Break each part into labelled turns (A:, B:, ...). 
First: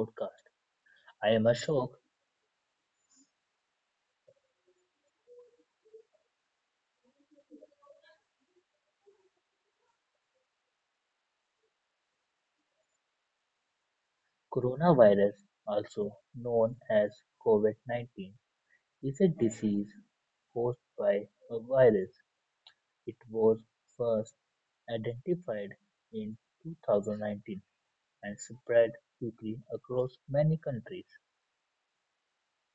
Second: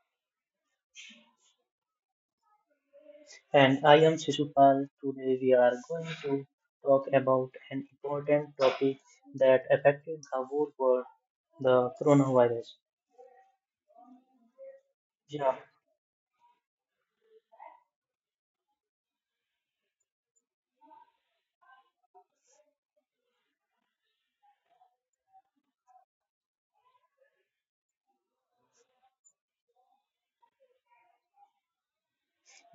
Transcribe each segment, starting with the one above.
A: podcast. I am Ashok.
B: And I am Shishupal. Today we are going to talk about an important topic that affected the whole world, the coronavirus.
A: Coronavirus,
B: Yeah.
A: also known as COVID COVID-19, is a disease caused by a virus. It was first identified in 2019 and spread quickly across many countries.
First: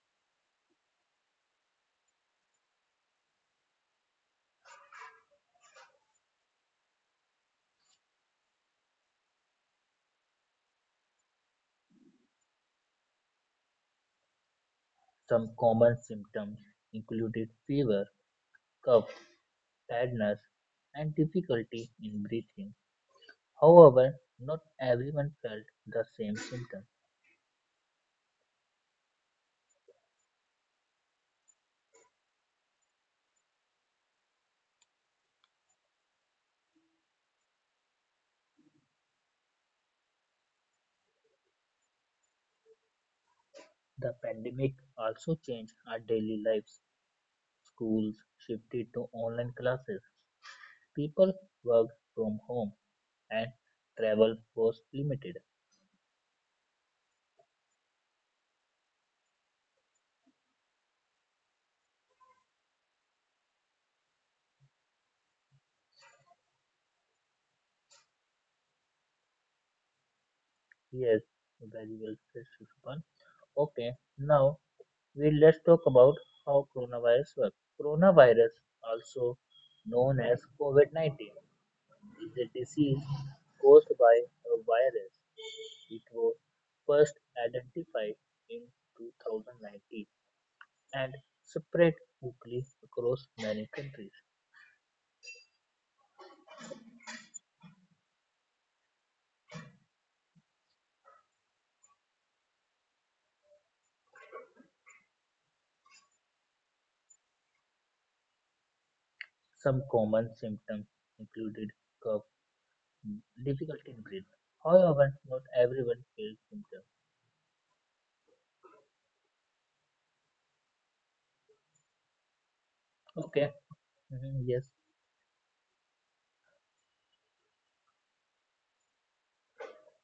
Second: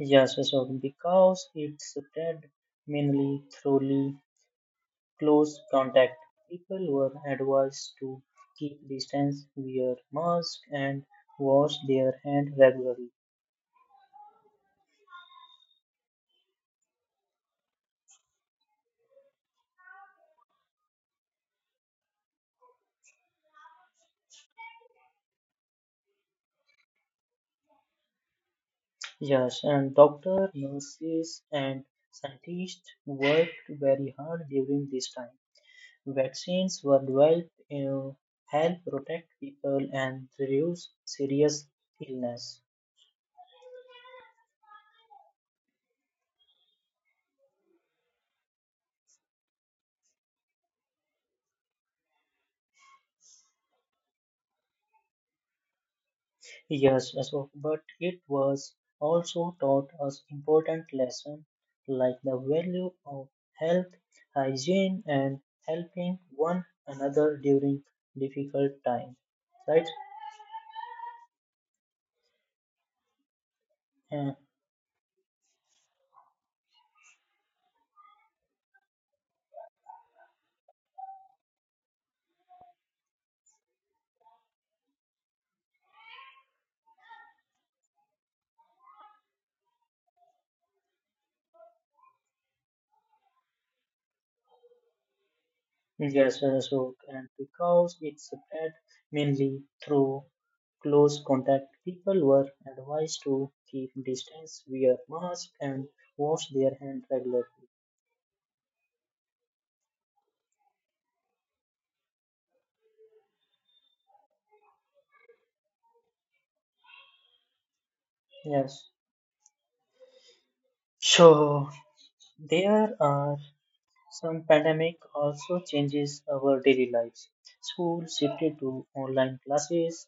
B: Because it spread mainly through close contact, people were advised to keep distance, wear mask, and wash their hand regularly.
A: Some common symptoms included fever, cough, tiredness, and difficulty in breathing. However, not everyone felt the same symptoms.
B: Yes, and doctors, nurses, and scientists worked very hard during this time. Vaccines were developed to help protect people and reduce serious illness.
A: The pandemic also changed our daily lives. Schools shifted to online classes, people worked from home, and travel was limited.
B: Yes, Ashok, but it was also taught us important lessons like the value of health, hygiene, and helping one another during difficult times. Right?
A: Yes, very well said, Shishupal. Okay,
B: Uh,
A: now we let's talk about how coronavirus works. Coronavirus, also known as COVID-19, is a disease caused by a virus. It was first identified in 2019 and spread quickly across many countries.
B: Yes, Ashok, and because it spread mainly through close contact, people were advised to keep distance, wear masks, and wash their hands regularly.
A: Some common symptoms included cough, difficulty in breathing. However, not everyone feels symptoms.
B: Yes. So there are
A: Okay.
B: some
A: Mhm, yes.
B: pandemic also changes our daily lives. Schools shifted to online classes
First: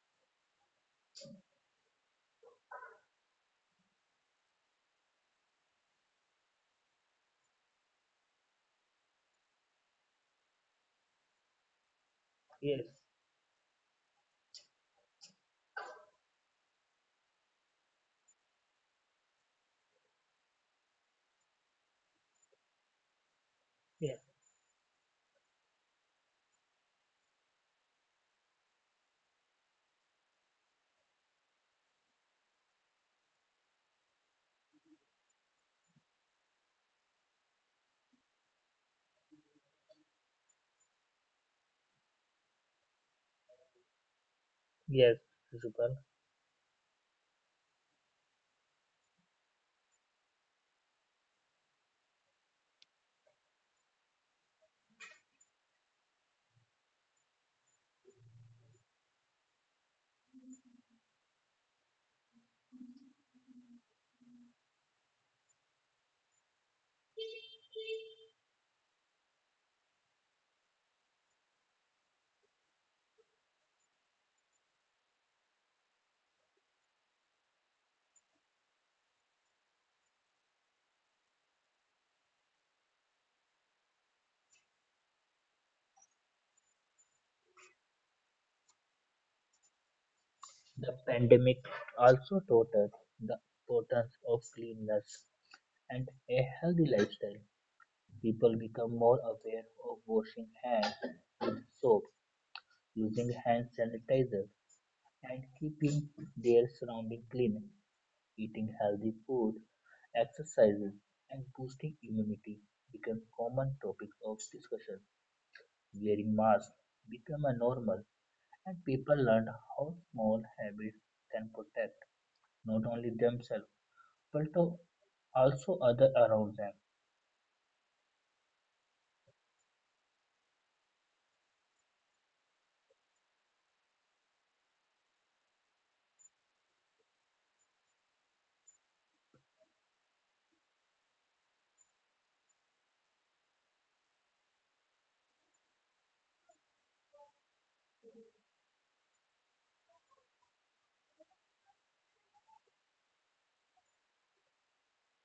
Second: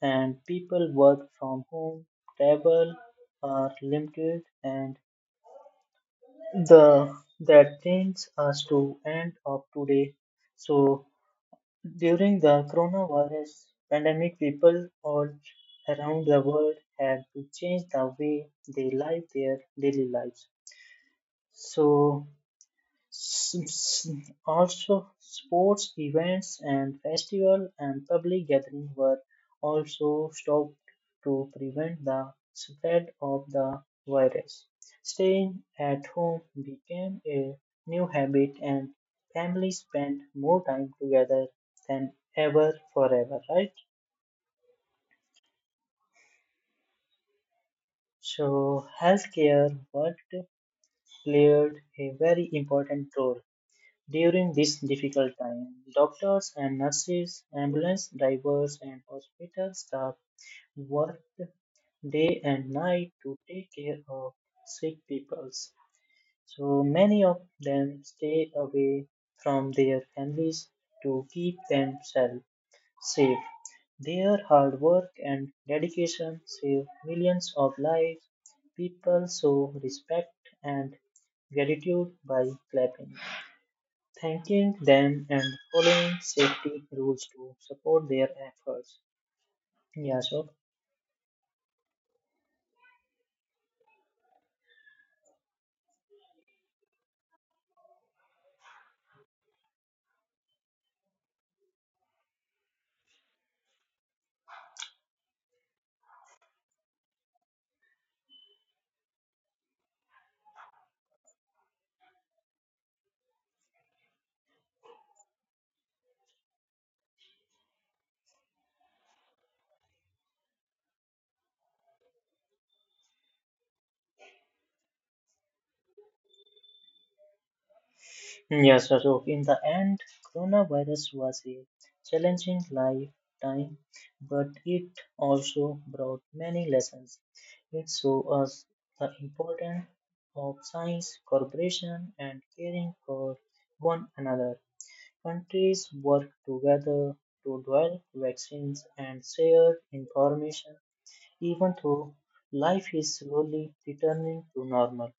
B: and people work from home, travel are limited and the that brings us to end of today, so during the
A: Yes.
B: coronavirus pandemic people all around the world had to change the way they live their daily lives. so S- s-
A: Yes.
B: Also, sports events and festival and public gatherings were also stopped to prevent the spread of the virus. Staying at home became a new habit, and families spent more time together than ever forever, right?
A: Yes. Zubal.
B: So, healthcare worked played a very important role. During this difficult time, doctors and nurses, ambulance drivers, and hospital staff worked day and night to take care of sick people. So many of them stay away from their families to keep themselves safe. Their hard work and dedication saved millions of lives. People show respect and gratitude by clapping, thanking them and following safety rules to support their efforts. Yeah, so
A: The pandemic also taught us the importance of cleanliness and a healthy lifestyle. People become more aware of washing hands with soap, using hand sanitizer, and keeping their surroundings clean. Eating healthy food, exercises, and boosting immunity become common topics of discussion. Wearing masks become a normal, and people learned how small habits can protect not only themselves but also other around them.
B: so in the end, coronavirus was a challenging lifetime, but it also brought many lessons. It showed us the importance of science, cooperation, and caring for one another. Countries work together to develop vaccines and share information even though life is slowly returning to normal.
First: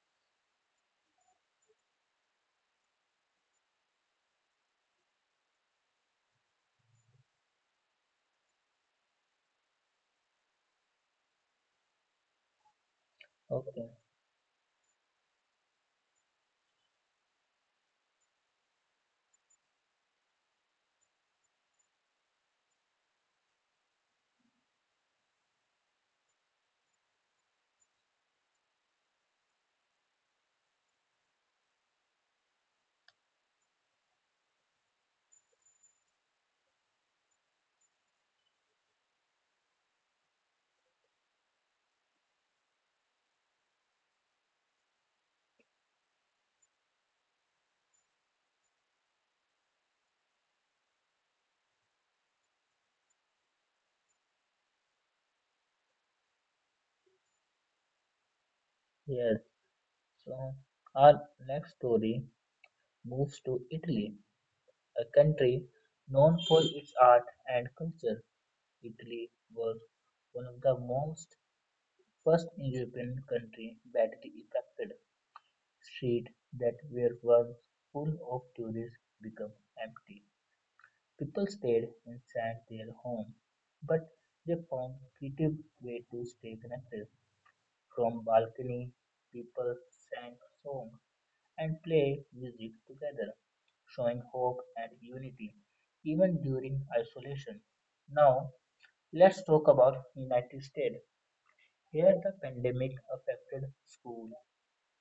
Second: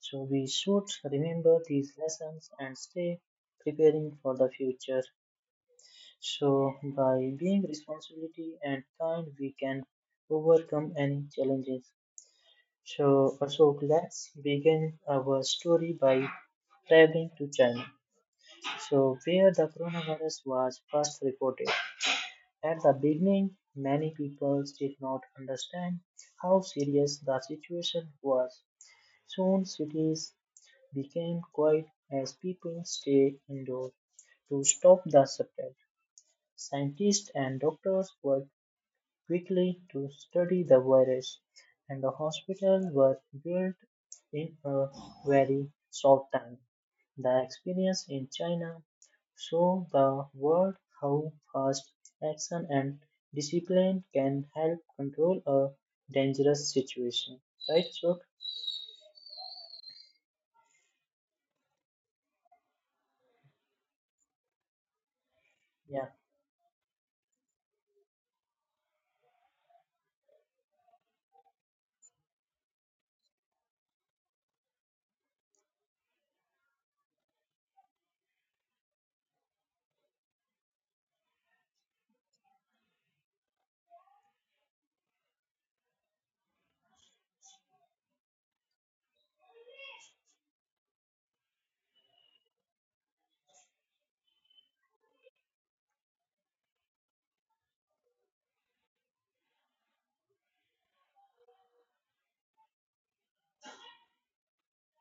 B: So we should remember these lessons and stay preparing for the future. So by being responsibility and kind, we can overcome any challenges. So also
A: Okay,
B: let's begin our story by traveling to China. So where the coronavirus was first reported. At the beginning, many people did not understand how serious the situation was. Soon cities became quiet as people stayed indoors to stop the spread. Scientists and doctors were quickly to study the virus, and the hospitals were built in a very short time. The experience in China showed the world how fast action and discipline can help control a dangerous situation. Right, Shok?
A: yes. So our next story moves to Italy, a country
B: Yeah.
A: known for its art and culture. Italy was one of the most first European country badly affected, street that were once full of tourists became empty. People stayed inside their home, but they found creative way to stay connected. From balcony, people sang songs and played music together, showing hope and unity, even during isolation. Now, let's talk about United States. Here the pandemic affected school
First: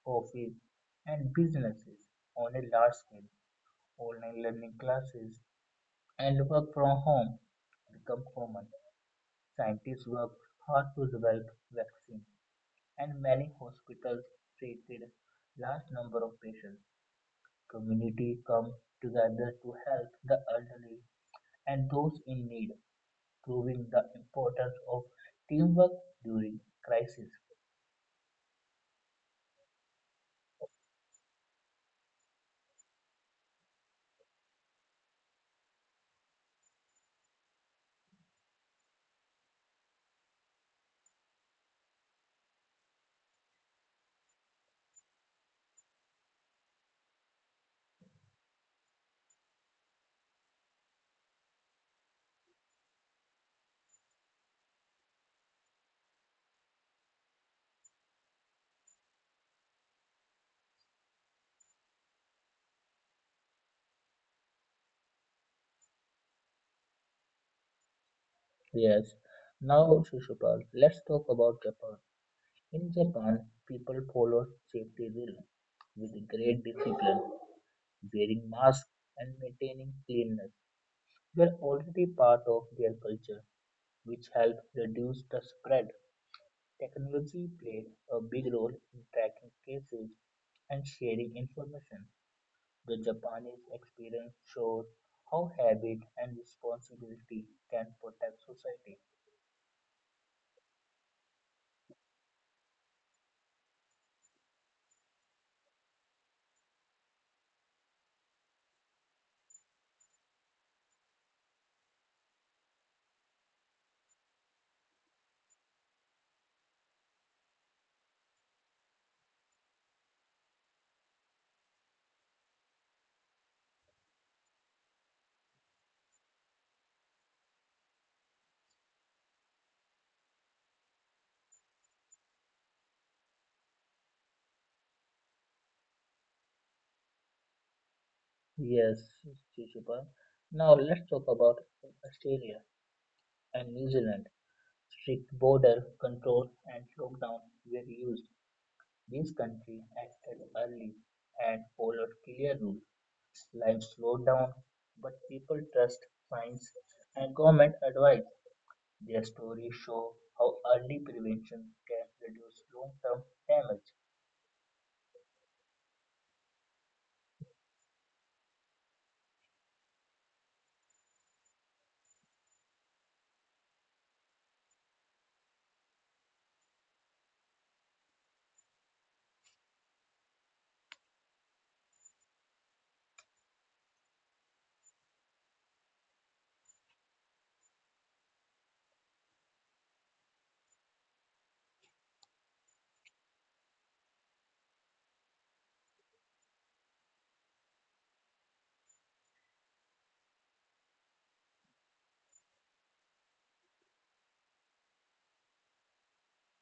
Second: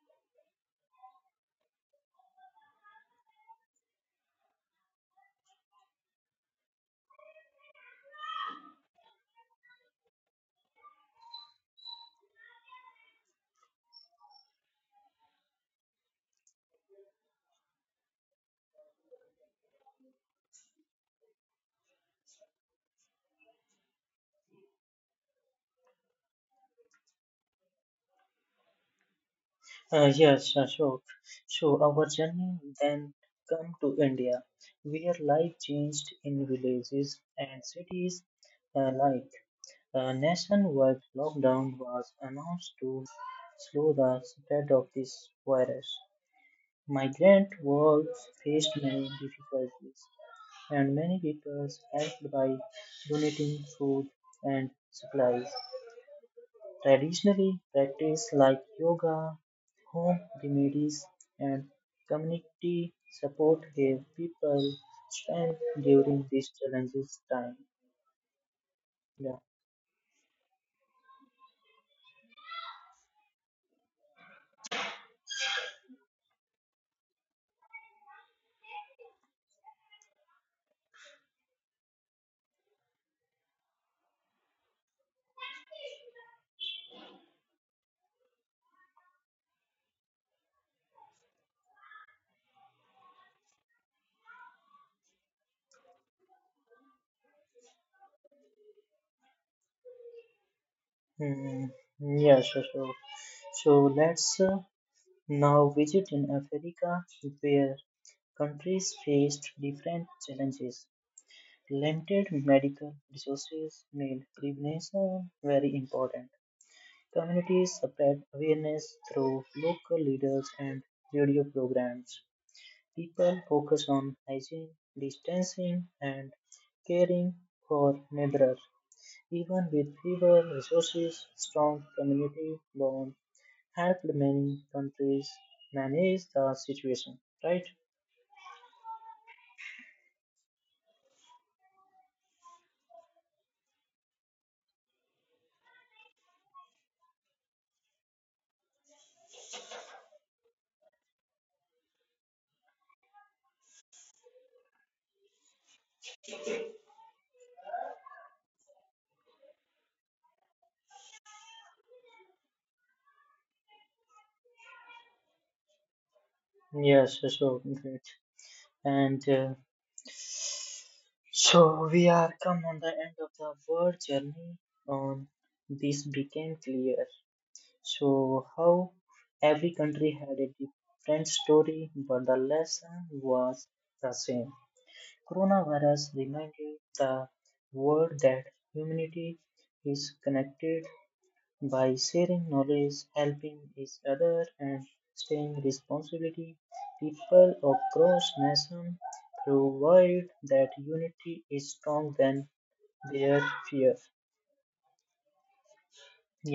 A: office, and businesses on a large scale. Online learning classes and work from home become common. Scientists work hard to develop vaccines, and many hospitals treated large number of patients. Community come together to help the elderly and those in need, proving the importance of teamwork during crisis.
B: Yes, Ashok. So our journey then come to India, where life changed in villages and cities like a nationwide lockdown was announced to slow the spread of this virus. Migrant workers faced many difficulties, and many people helped by donating food and supplies. Traditionally, practices like yoga, home remedies, and community support gave people strength during these challenges time.
A: Yes.
B: Yeah.
A: Now, Shishupal, let's talk about Japan. In Japan, people follow safety rules with great discipline, wearing masks and maintaining cleanliness. They're already part of their culture, which helps reduce the spread. Technology played a big role in tracking cases and sharing information. The Japanese experience shows how habit and responsibility can protect society.
B: Hmm. Yeah, sure, sure. So let's now visit in Africa where countries faced different challenges. Limited medical resources made prevention very important. Communities spread awareness through local leaders and radio programs. People focus on hygiene, distancing, and caring for neighbors. Even with fewer resources, strong community bonds helped many countries manage the situation. Right?
A: Yes, Shishipan. Now let's talk about Australia and New Zealand. Strict border controls and lockdowns were used; this country acted early and followed clear rules. Life slowed down, but people trust science and government advice. Their stories show how early prevention can reduce long-term damage.
B: Yes, so great. And so we are come on the end of the world journey on this became clear. So, how every country had a different story, but the lesson was the same. Coronavirus reminded the world that humanity is connected by sharing knowledge, helping each other, and staying responsibility. People across nations provide that unity is stronger than their fear.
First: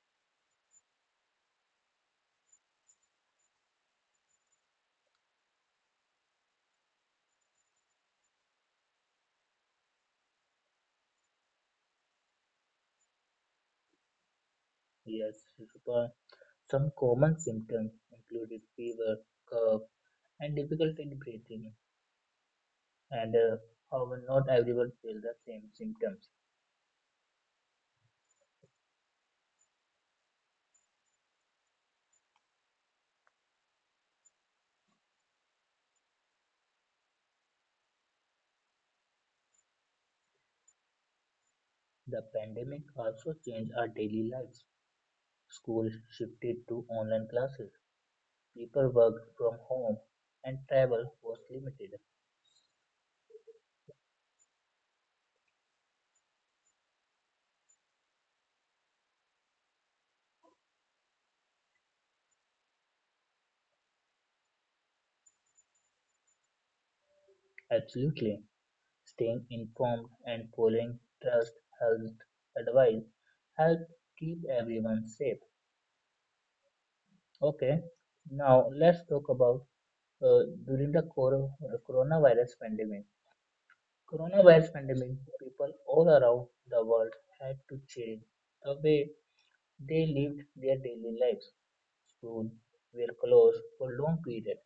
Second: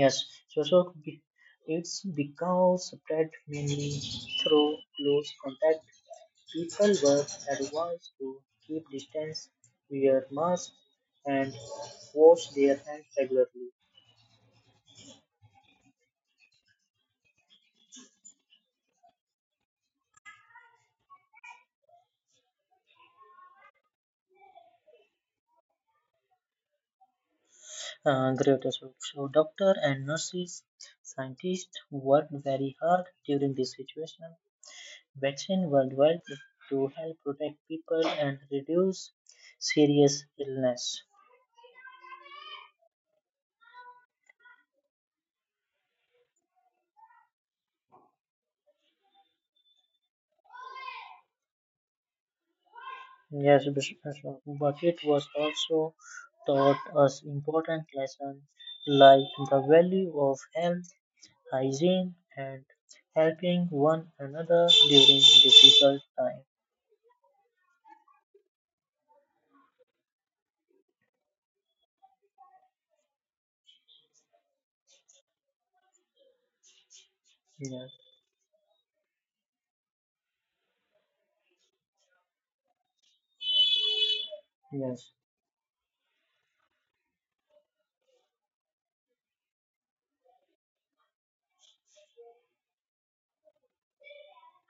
B: Yes, it's because spread mainly through close contact. People were advised to keep distance, wear masks, and wash their hands regularly.
A: Yes, Shishupal, some common symptoms included fever, cough, and difficulty in breathing, and however, not everyone feels the same symptoms.
B: Great result. So, doctor and nurses, scientists worked very hard during this situation. Vaccine worldwide to help protect people and reduce serious illness.
A: The pandemic also changed our daily lives. Schools shifted to online classes, people worked from home, and travel was limited.
B: Yes, but it was also taught us important lessons like the value of health, hygiene, and helping one another during difficult times.
A: Absolutely, staying informed and following trust health advice help keep everyone safe. Okay,
B: Yes,
A: now let's talk about during the coronavirus pandemic. Coronavirus
B: yes,
A: pandemic, people all around the world had to change the way they lived their daily lives. Soon were closed for long periods,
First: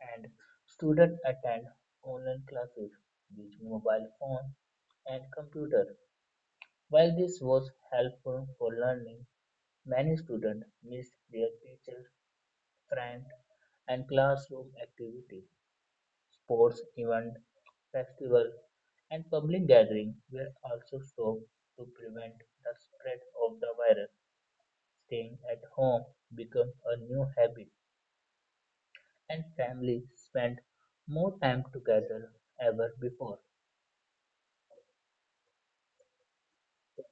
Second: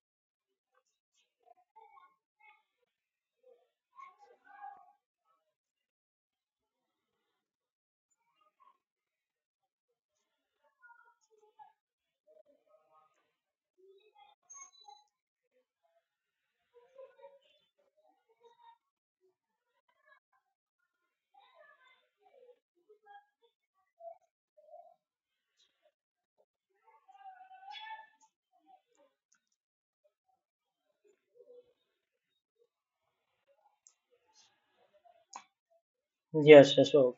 A: and students attend online classes using mobile phone and computer. While this was helpful for learning, many students missed their teachers, friends, and classroom activities. Sports events, festivals, and public gatherings were also stopped to prevent the spread of the virus. Staying at home became a new habit, and families spent more time together ever before.
B: yes, Ashok.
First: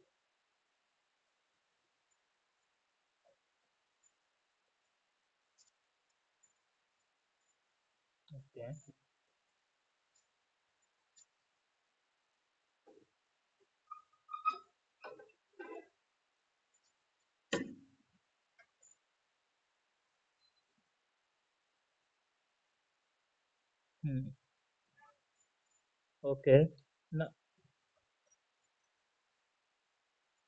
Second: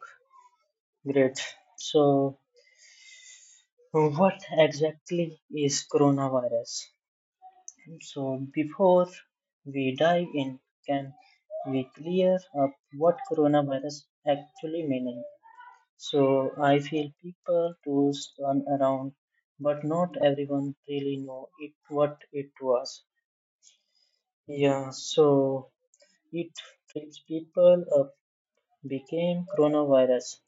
B: Great. So, what exactly is coronavirus? So,
A: Okay.
B: before we dive in, can we clear up what coronavirus actually means? So I feel people tools turn around, but not everyone really know it what it was.
A: Hmm.
B: Yeah, so it
A: Okay.
B: frees
A: No.
B: people up became coronavirus.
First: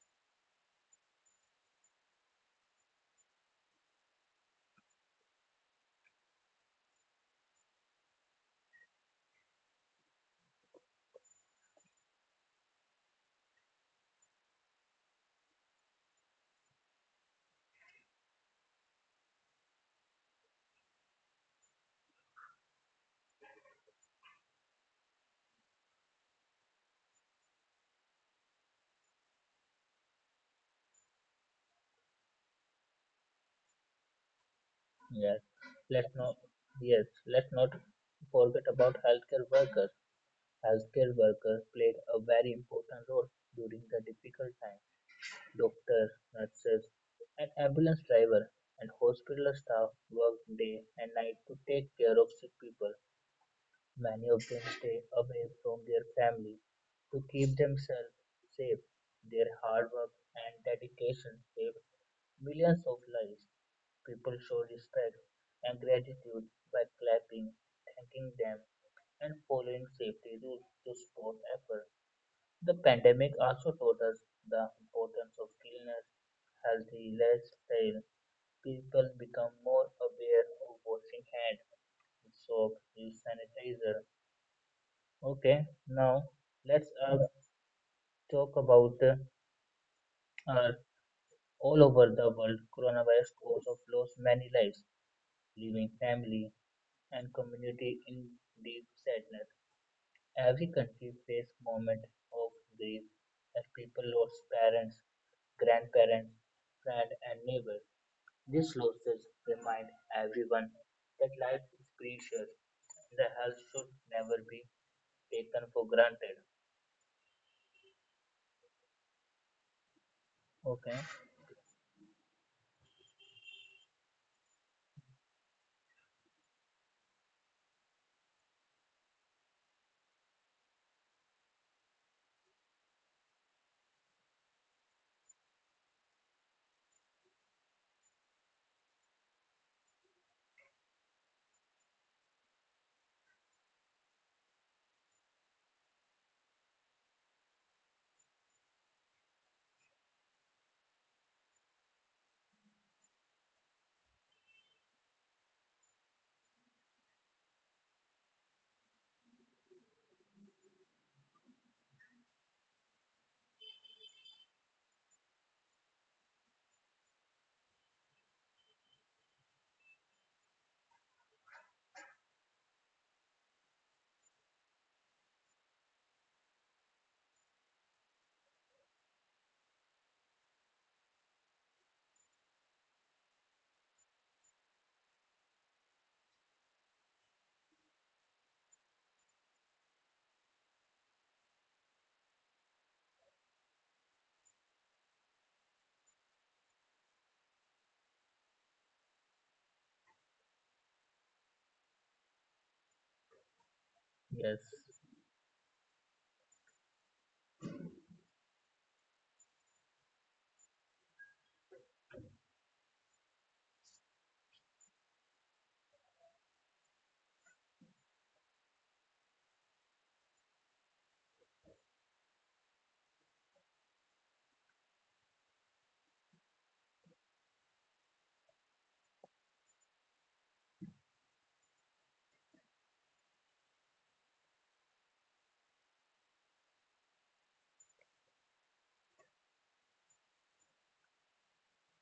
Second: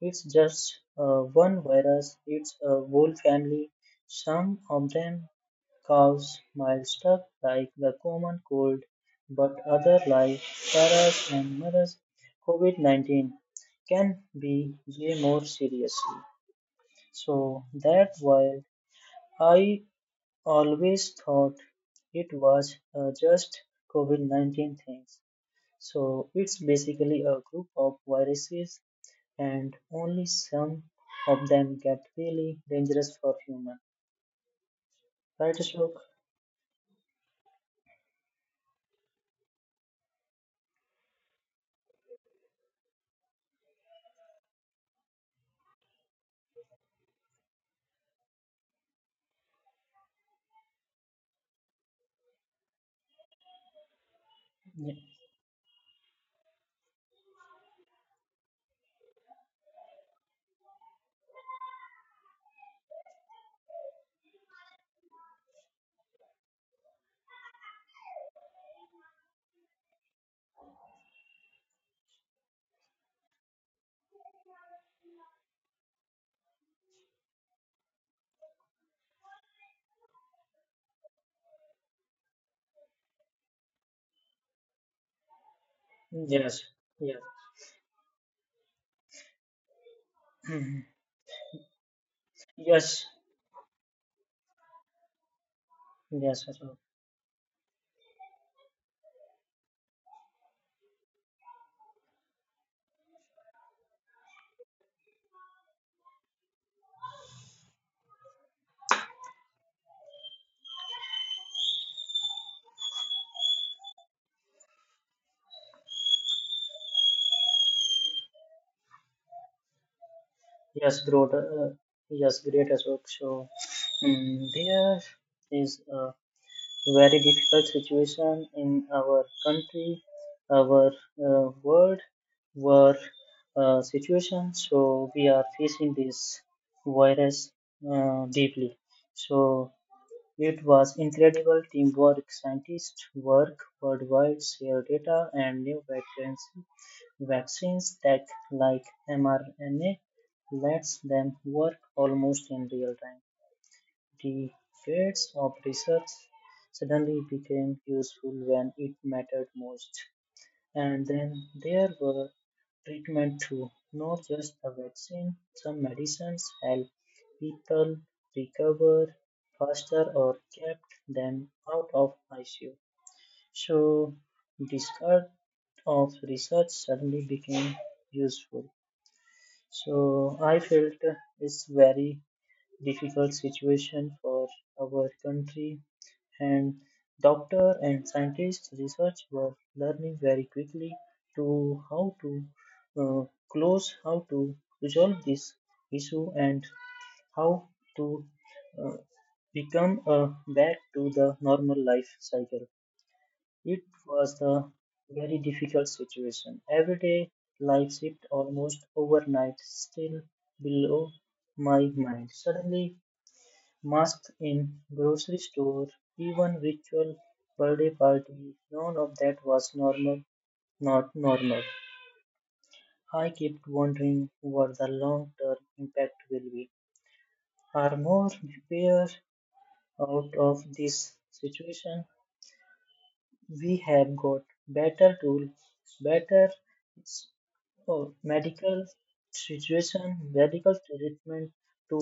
B: It's just one virus. It's a whole family. Some of them cause mild stuff like the common cold, but other like SARS and MERS, COVID-19 can be way more serious. So that's why I always thought it was just COVID 19 things. So it's basically a group of viruses and only some of them get really dangerous for human.
A: Yes.
B: Right, Ashok?
A: Let's not. Yes. Let's not forget about healthcare workers. Healthcare workers played a very important role during the difficult time. Doctors, nurses, and ambulance driver and hospital staff worked day and night to take care of sick people. Many of them stay
B: Ye-
A: away from their families to keep themselves safe. Their hard work and dedication saved millions of lives. People show respect and gratitude by clapping, thanking them, and following safety rules to support effort. The pandemic also taught us the importance of cleanliness, healthy lifestyle. People become more aware of washing hands with soap, use sanitizer. Okay, now
B: Yes,
A: let's
B: yes.
A: talk about uh,
B: Mhm.
A: all over the world.
B: yes,
A: Coronavirus cause of lost many lives, leaving
B: yes,
A: family
B: Ashok.
A: and community in deep sadness. Every country face moment of grief as people lost parents, grandparents, friend, and neighbors. These losses remind everyone that life is precious and the health should never be taken for granted. Okay.
B: Yes, great, uh, yes, great Ashok. So there is a very difficult situation in our country, our world, war situation. So we are facing this virus deeply. So it was incredible teamwork. Scientists work worldwide, share data and new vaccines, vaccines tech like mRNA lets them work almost in real time. The fields of research suddenly became useful when it mattered most. And then there were treatment too, not just the vaccine. Some medicines help people recover faster or kept them out of ICU. So discard of research suddenly became useful. So I felt it's very difficult situation for our country and doctor and scientists research were learning very quickly to how to uh, close how to resolve this issue and how to uh, become back to the normal life cycle. It was
A: Yes.
B: a very difficult situation everyday life shift almost overnight still below my mind suddenly. Masks in grocery store, even ritual birthday parties, none of that was normal, not normal. I kept wondering what the long term impact will be. Are more repair out of this situation? We have got better tools, better oh, medical situation, medical treatment to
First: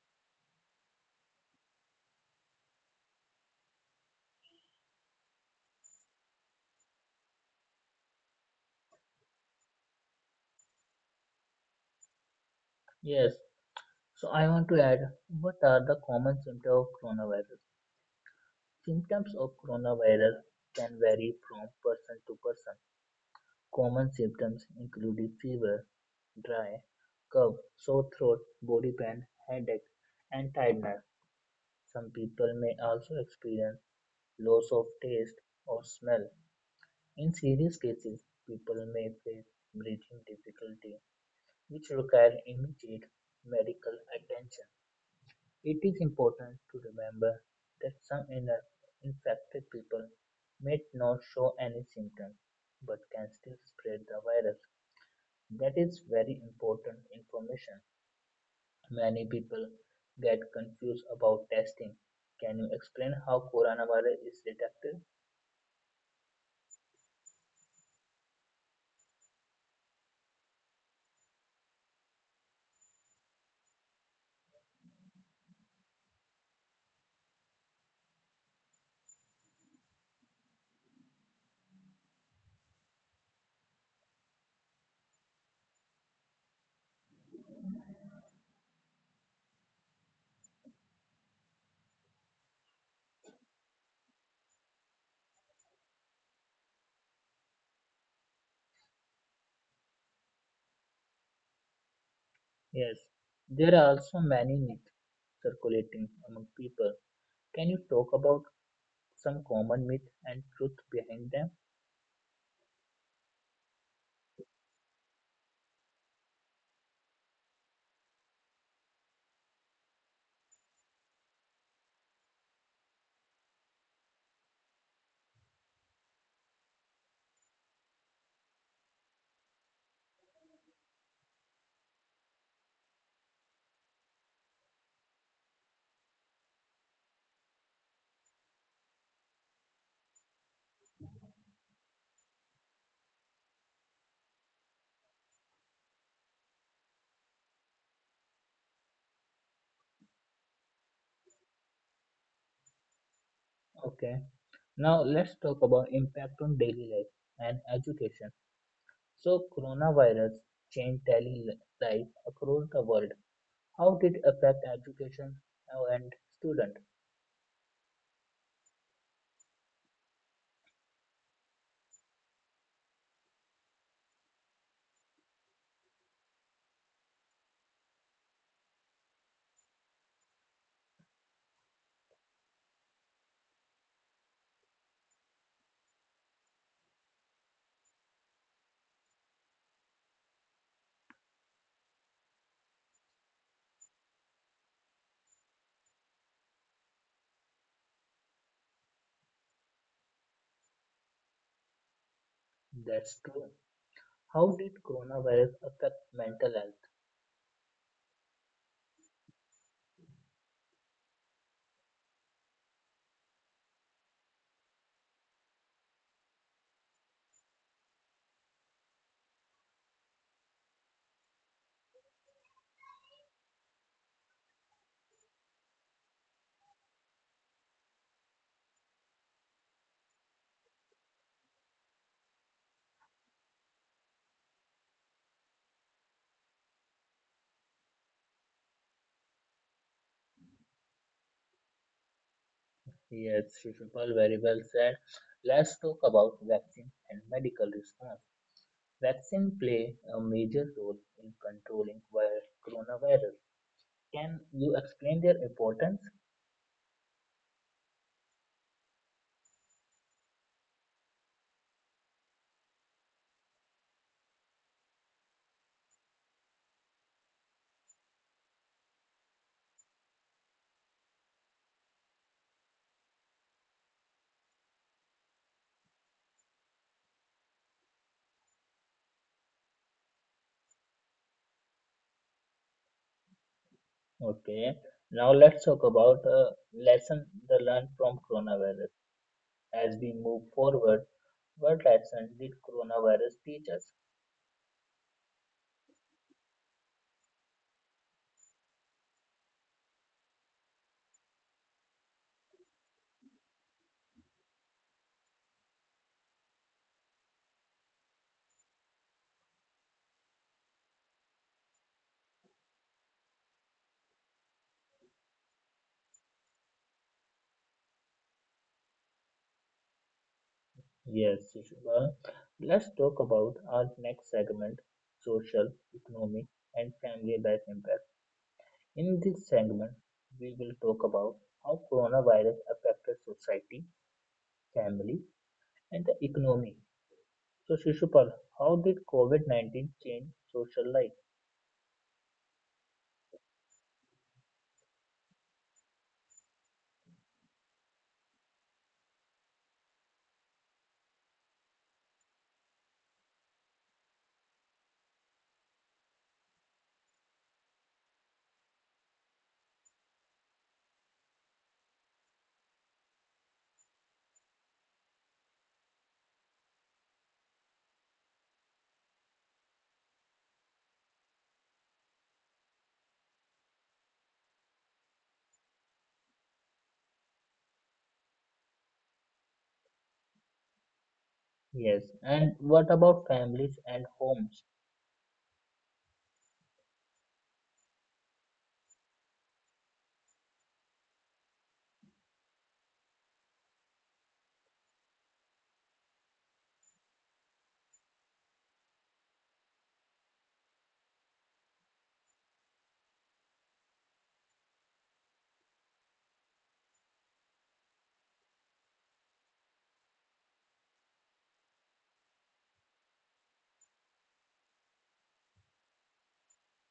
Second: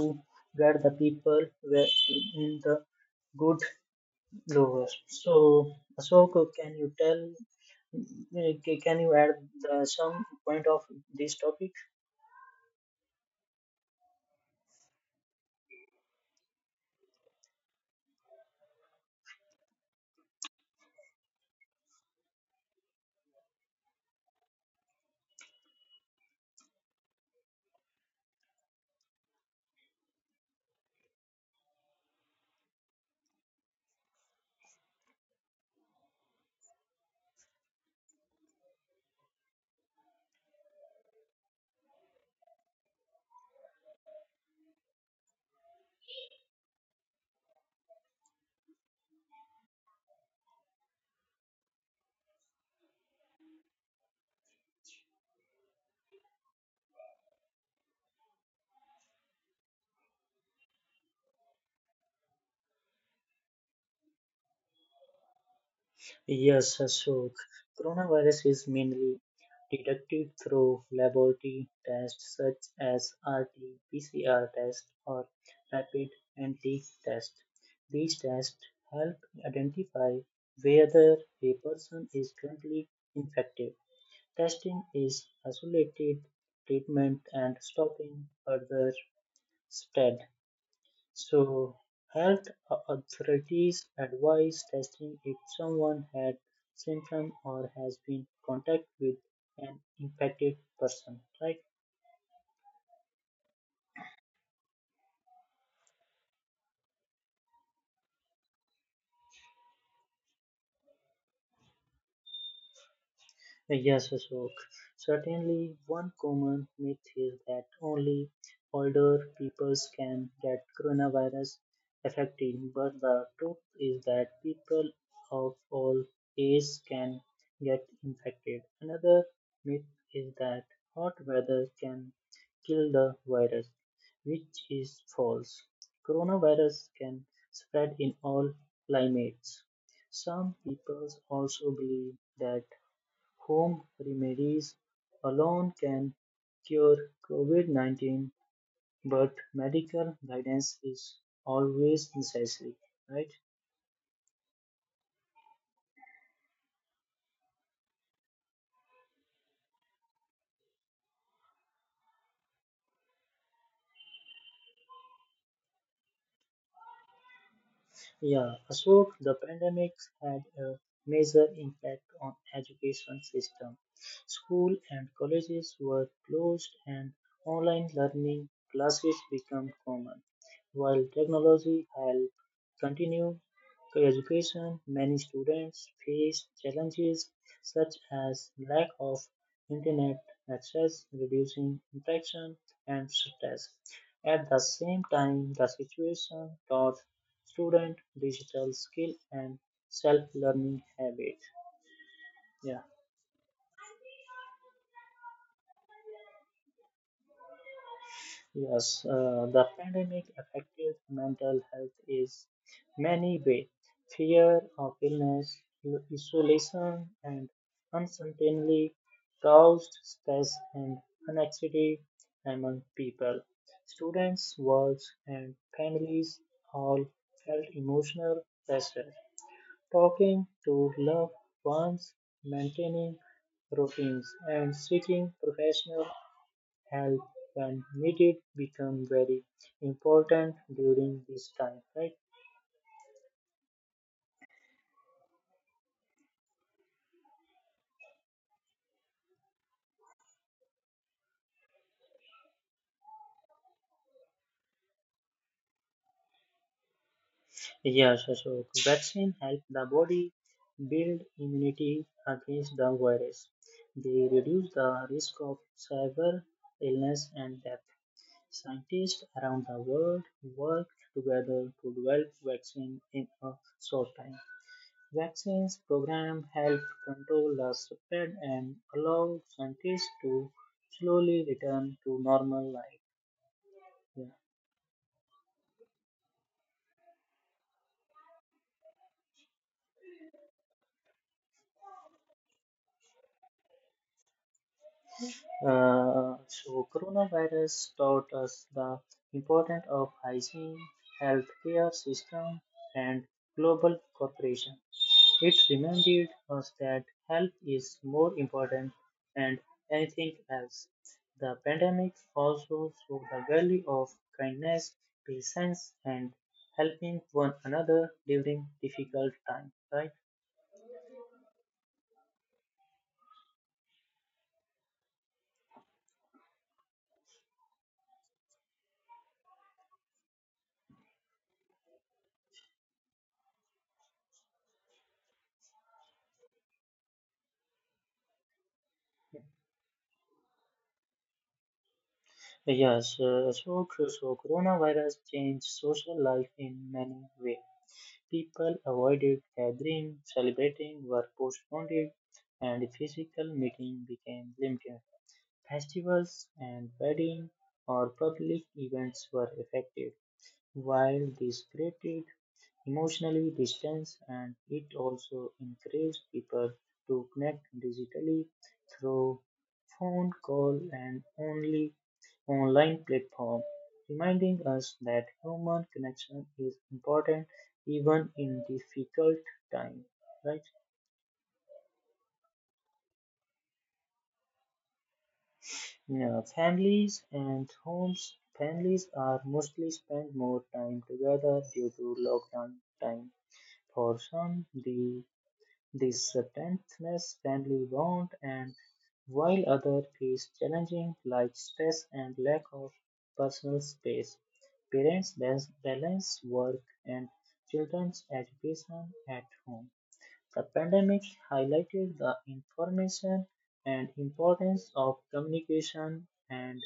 B: get the people where- in the good Lowest. So, Ashok, can you tell? Can you add the, some point of this topic?
A: Yes, so I want to add what are the common symptoms of coronavirus? Symptoms of coronavirus can vary from person to person. Common symptoms include fever, dry, cough, sore throat, body pain, headache, and tiredness. Some people may also experience loss of taste or smell. In serious cases, people may face breathing difficulty, which require immediate medical attention. It is important to remember that some infected people may not show any symptoms, but can still spread the virus. That is very important information. Many people get confused about testing. Can you explain how coronavirus is detected?
B: Yes, Ashok. Coronavirus is mainly detected through laboratory tests such as RT-PCR test or rapid antigen test. These tests help identify whether a person is currently infected. Testing is isolated treatment and stopping further spread. So health authorities advise testing if someone had symptoms or has been in contact with an infected person, right?
A: Yes, there are also many myths circulating among people. Can you talk about some common myths and truth behind them?
B: Yes, Ashok. Certainly, one common myth is that only older people can get coronavirus affected, but the truth is that people of all ages can get infected. Another myth is that hot weather can kill the virus, which is false. Coronavirus can spread in all climates. Some people also believe that Home remedies alone can cure COVID 19, but medical guidance is always necessary, right?
A: Okay. Now let's talk about impact on daily life and education. So coronavirus changed daily life across the world. How did it affect education and student?
B: Yeah, so the pandemic had a major impact on education system. School and colleges were closed and online learning classes became common. While technology helped continue education, many students faced challenges such as lack of internet access, reducing interaction and stress. At the same time, the situation taught student digital skill and self-learning habit. Yeah.
A: That's true. How did coronavirus affect mental health?
B: Yes, the pandemic affected mental health is many way, fear of illness, isolation and uncertainty caused stress and anxiety among people, students, works and families all felt emotional pressure. Talking to loved ones, maintaining routines, and seeking professional help when needed become very important during this time, right?
A: Yes, Shishupal, very well said. Let's talk about vaccine and medical response. Vaccine play a major role in controlling coronavirus. Can you explain their importance?
B: Yes, Ashok. Vaccine help the body build immunity against the virus. They reduce the risk of severe illness and death. Scientists around the world work together to develop vaccine in a short time. Vaccines program help control the spread and allow scientists to slowly return to normal life. Yeah.
A: Okay. Now let's talk about a lesson the learned from coronavirus. As we move forward, what lesson did coronavirus teach us?
B: So, coronavirus taught us the importance of hygiene, healthcare system, and global cooperation. It reminded us that health is more important than anything else. The pandemic also showed the value of kindness, patience, and helping one another during difficult times. Right?
A: Yes, Shubha. Let's talk about our next segment, social, economic, and family life impact. In this segment, we will talk about how coronavirus affected society, family, and the economy. So, Shishupal, how did COVID-19 change social life?
B: Yes. So coronavirus changed social life in many ways. People avoided gathering, celebrating were postponed, and physical meeting became limited. Festivals and weddings or public events were affected. While this created emotionally distance and it also encouraged people to connect digitally through phone call and only online platform, reminding us that human connection is important even in difficult times, right?
A: Yes, and what about families and homes?
B: Yeah, families and homes, families are mostly spend more time together due to lockdown time. For some the Septentness family bond, and while others faced challenging like stress and lack of personal space, parents balanced work and children's education at home. The pandemic highlighted the information and importance of communication and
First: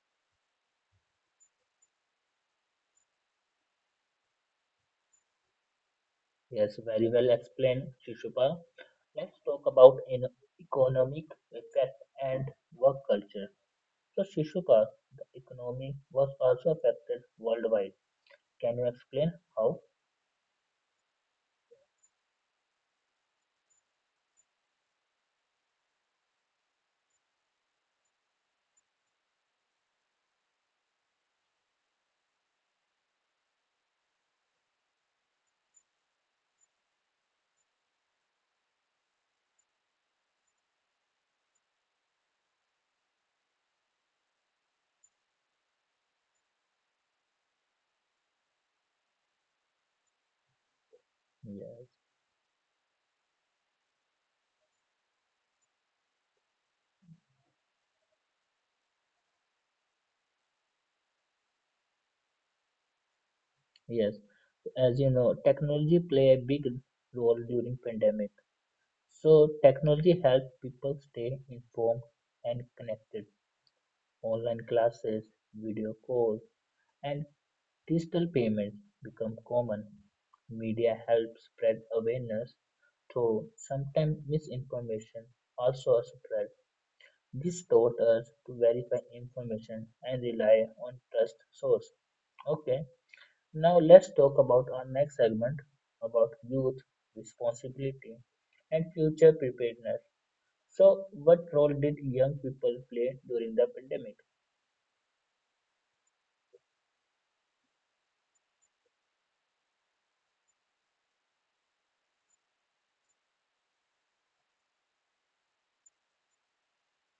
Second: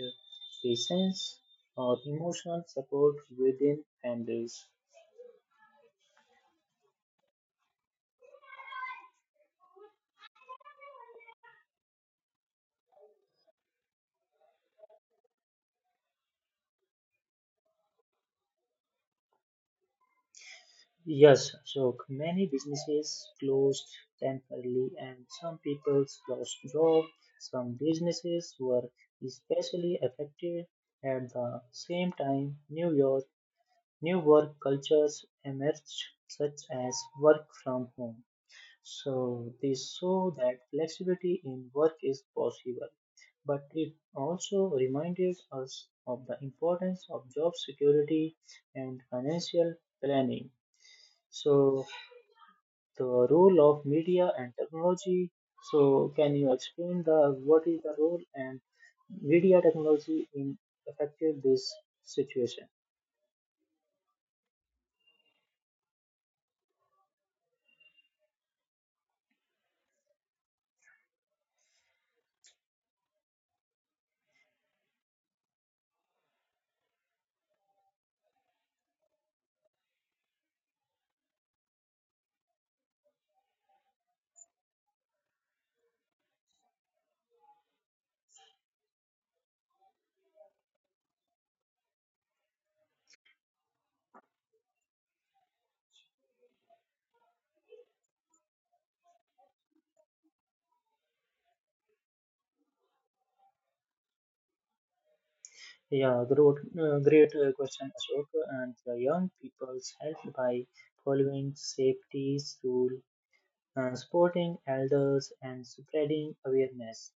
B: patience or emotional support within families.
A: Yes, very well explained, Shishupal. Let's talk about in economic effect and work culture. So, Shishupal, the economy was also affected worldwide. Can you explain how?
B: Yes, so many businesses closed temporarily, and some people lost jobs. Some businesses were especially affected. At the same time, new work cultures emerged, such as work from home. So this show that flexibility in work is possible, but it also reminded us of the importance of job security and financial planning. So
A: Yes,
B: the role of media and technology. So, can you explain the what is the role and media technology in affected this situation?
A: yes. As you know, technology play a big role during pandemic. So, technology helped people stay informed and connected. Online classes, video calls, and digital payments become common, media helps spread awareness, though sometimes misinformation also spread. This taught us to verify information and rely on trust source. Okay, now let's talk about our next segment about youth responsibility and future preparedness. So, what role did young people play during the pandemic?
B: Yeah, great, great question, Ashok. And the young people's helped by following safety's rule, supporting elders and spreading awareness.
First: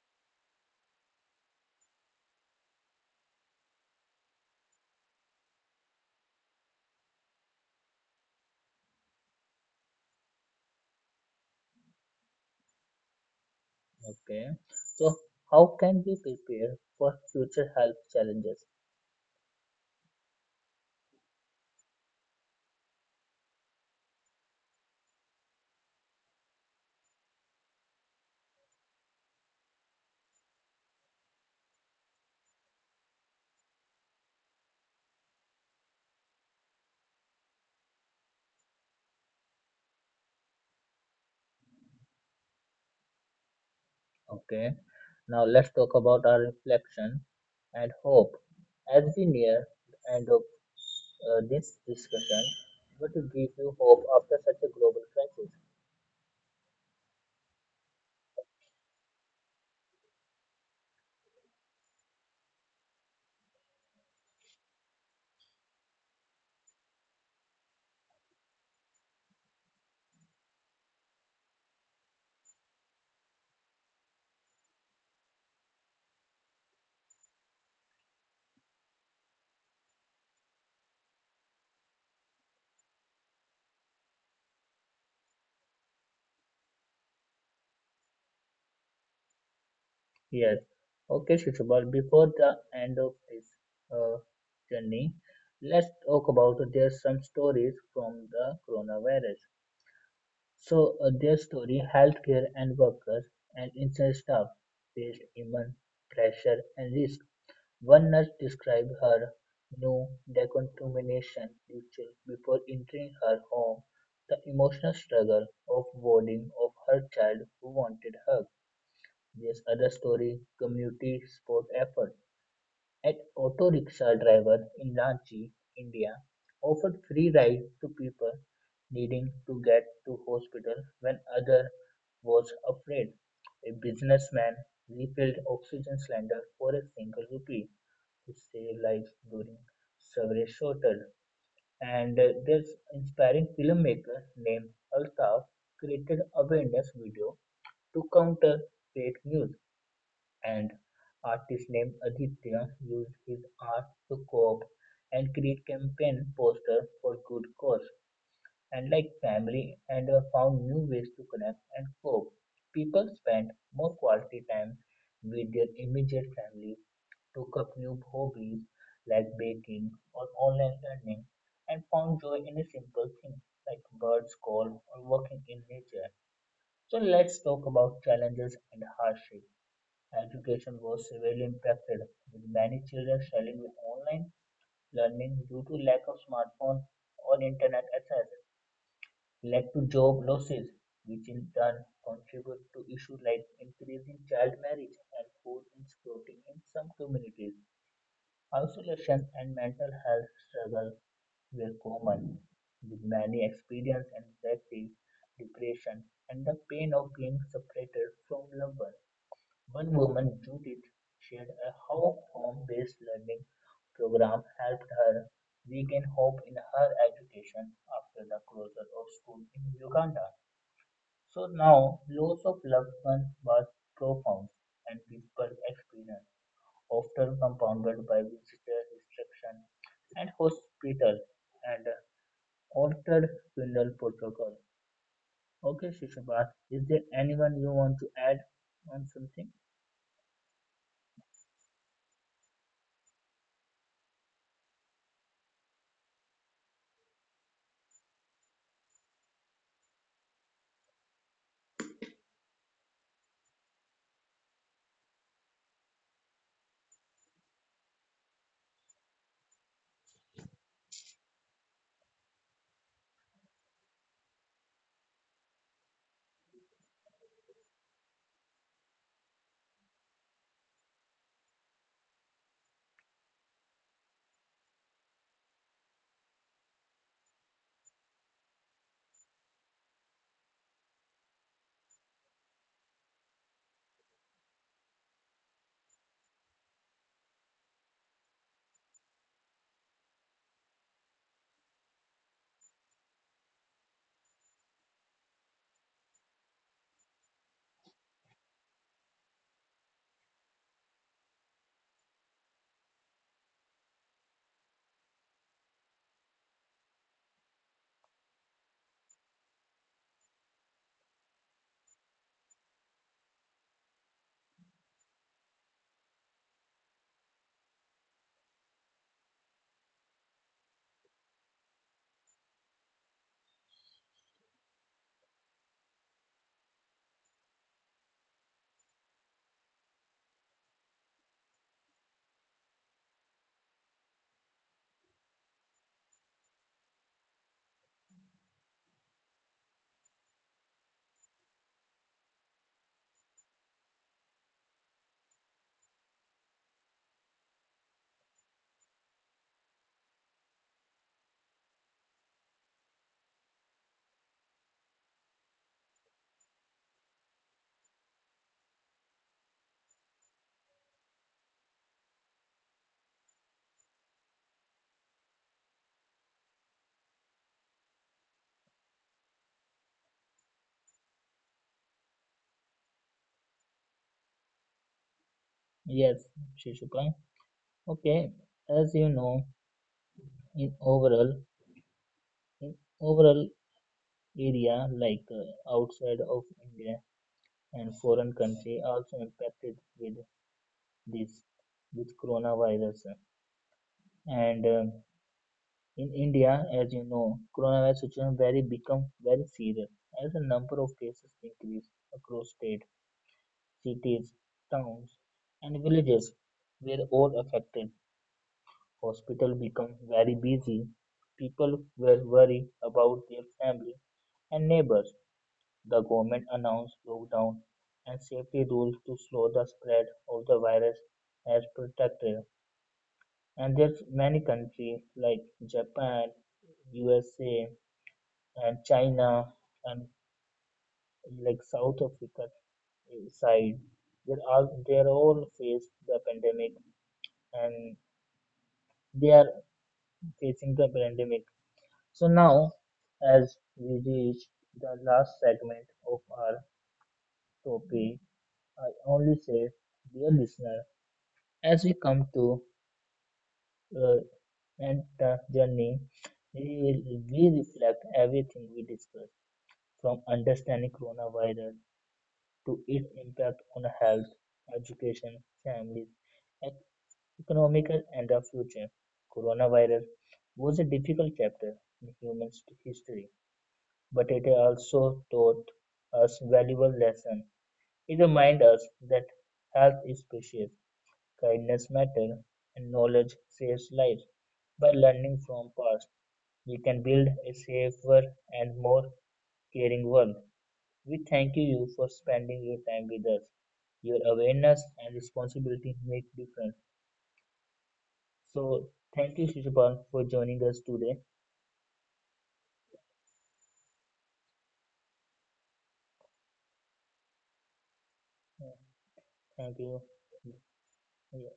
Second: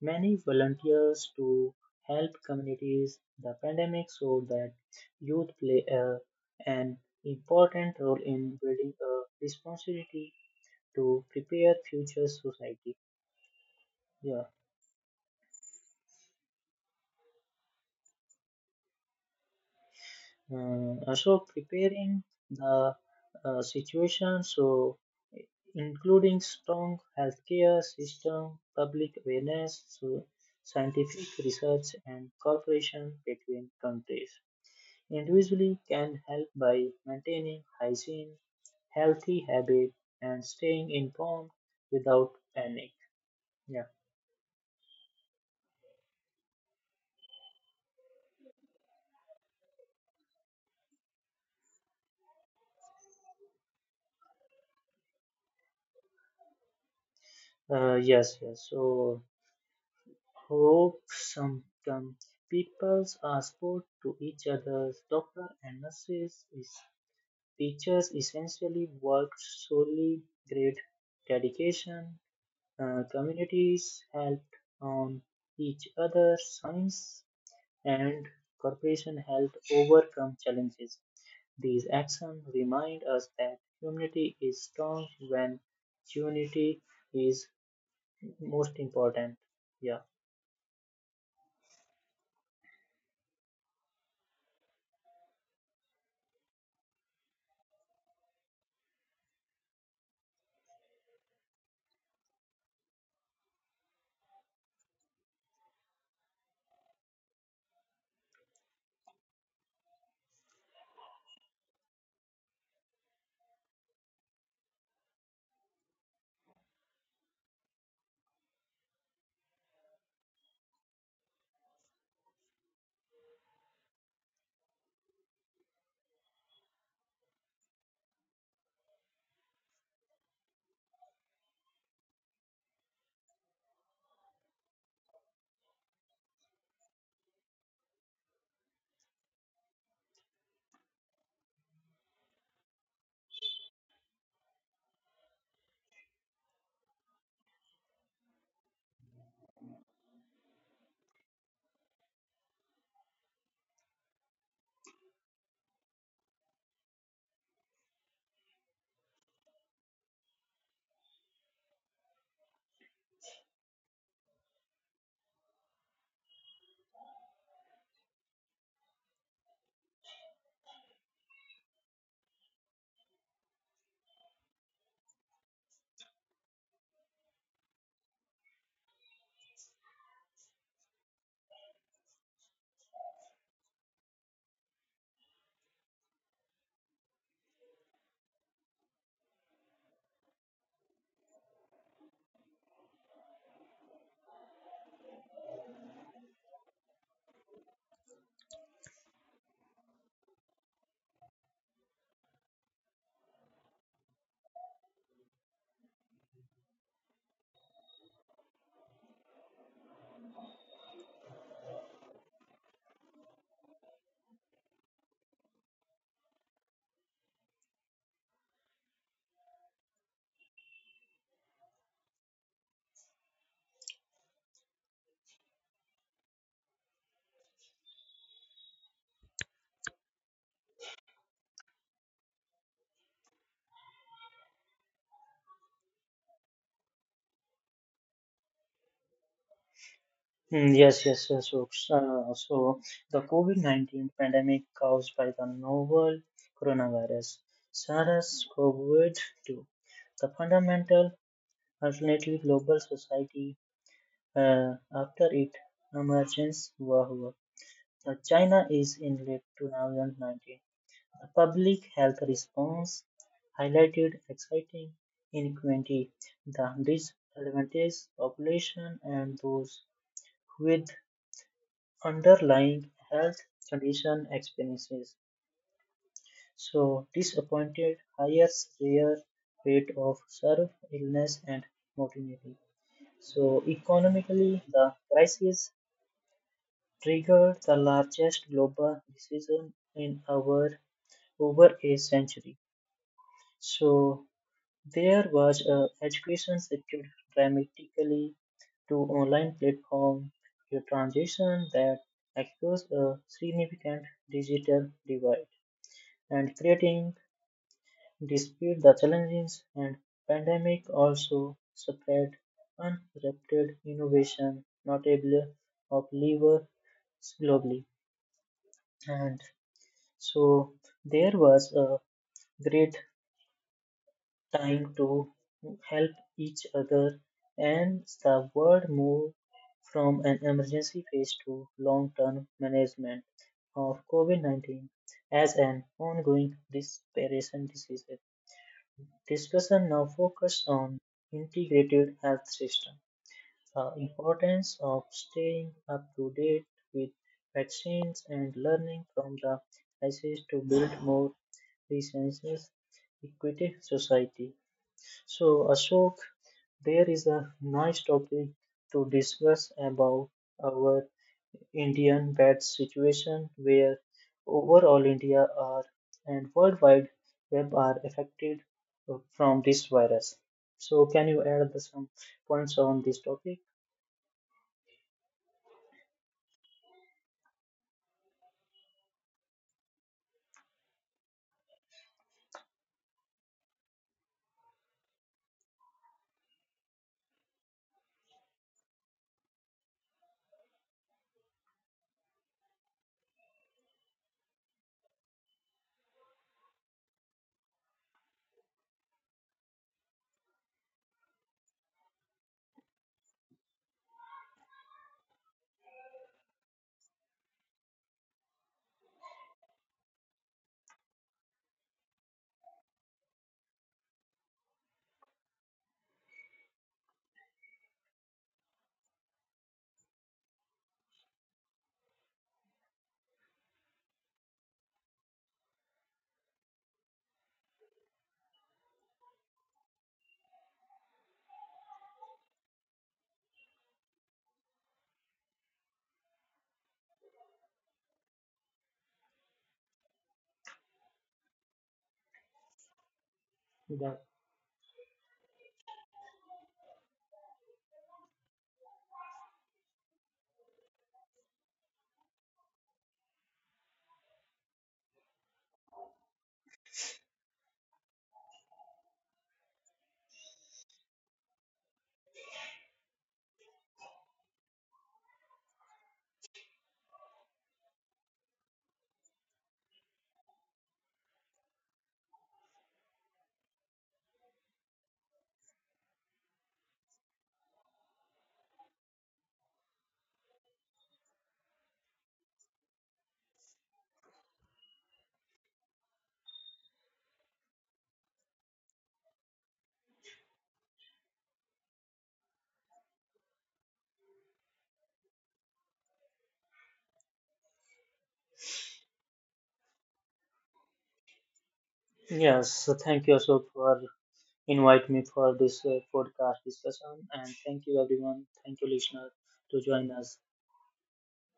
B: Many volunteers to help communities. The pandemic showed that youth play an important role in building a responsibility to prepare future society. Yeah.
A: Okay, so how can we prepare for future health challenges?
B: Also preparing the situation so including strong healthcare system, public awareness, so scientific research and cooperation between countries, individually can help by maintaining hygiene, healthy habit and staying informed without panic. Yeah.
A: Okay, now let's talk about our reflection and hope. As we near the end of this discussion, what to give you hope after such a global crisis?
B: Uh, yes yes so Hoaxsome people are sport to each other. Doctors and nurses, teachers essentially work solely great dedication. Communities help on each other. Science and corporation helped overcome challenges. These actions remind us that humanity is strong when unity is most important. Yeah.
A: Yes. Okay, Shishubal, before the end of this uh, journey, let's talk about there's some stories from the coronavirus. So, their story, healthcare and workers and essential staff faced immense pressure and risk. One nurse described her new decontamination ritual before entering her home, the emotional struggle of warding of her child who wanted her. There's other story, community support effort. An auto rickshaw driver in Ranchi, India, offered free ride to people needing to get to hospital when other was afraid. A businessman refilled oxygen cylinder for a single rupee to save lives during several shortages. And this inspiring filmmaker named Altaf created awareness video to counter fake news. And artist named Aditya used his art to co-op and create campaign poster for good cause. And like family, and found new ways to connect and cope. People spent more quality time with their immediate family, took up new hobbies like baking or online learning, and found joy in a simple thing like birds call or walking in nature. So let's talk about challenges and hardship. Education was severely impacted, with many children struggling with online learning due to lack of smartphone or internet access, led to job losses, which in turn contribute to issues like increasing child marriage and food insecurity in some communities. Isolation and mental health struggles were common, with many experiencing anxiety, depression, and the pain of being separated from loved ones. One woman, Judith, shared a how home-based learning program helped her regain hope in her education after the closure of school in Uganda. So now, loss of loved ones was profound, and people experienced often compounded by visitor restriction and hospital and altered funeral protocol. Okay, Shishupal, is there anyone you want to add on something?
B: Mm, Yes, yes, yes. So, so the COVID-19 pandemic caused by the novel coronavirus, SARS-CoV-2, the fundamental alternative global society after its emergence war. War. The China is in late 2019. The public health response highlighted exciting inequality, the disadvantaged population, and those with underlying health condition experiences. So, disappointed highest rare rate of serve illness and mortality. So, economically, the crisis triggered the largest global recession in our over a century. So, there was a education sector dramatically to online platform, a transition that exposed a significant digital divide. And creating. Despite the challenges and pandemic also spread uninterrupted innovation, notable of labor globally. And so there was a great time to help each other and the world moved from an emergency phase to long-term management of COVID-19 as an ongoing respiratory disease. Discussion now focus on integrated health system, the importance of staying up to date with vaccines and learning from the crisis to build more resilient, equity society. So Ashok, there is a nice topic to discuss about our Indian bad situation where overall India are and worldwide web are affected from this virus. So can you add the some points on this topic?
A: Yes, Shishupal. Okay, as you know, in overall, in overall area like outside of India and foreign country also impacted this with coronavirus and in India, as you know, coronavirus situation very become very serious as the number of cases increase across state, cities, towns, and villages were all affected. Hospital become very busy. People were worried about their family and neighbors. The government announced lockdown and safety rules to slow the spread of the virus as protected. And there's many countries like Japan, USA, and China and like South Africa side, they are all faced the pandemic and they are facing the pandemic. So now, as we
B: Yeah.
A: reach the last segment of our topic, I only say, dear listener, as we come to uh, end the journey, we, we reflect everything we discussed from understanding coronavirus to its impact on health, education, families, ec- economical, and the future. Coronavirus was a difficult chapter in human history, but it also taught us valuable lesson. It reminds us that health is precious, kindness matters, and knowledge saves lives. By learning from past, we can build a safer and more caring world. We thank you for spending your time with us. Your awareness and responsibility make difference. So thank you, Shishupal, for joining us today.
B: Yes, thank you also for invite me for this podcast discussion, and thank you everyone. Thank you listener
A: Thank
B: to
A: you.
B: join us.
A: Yeah.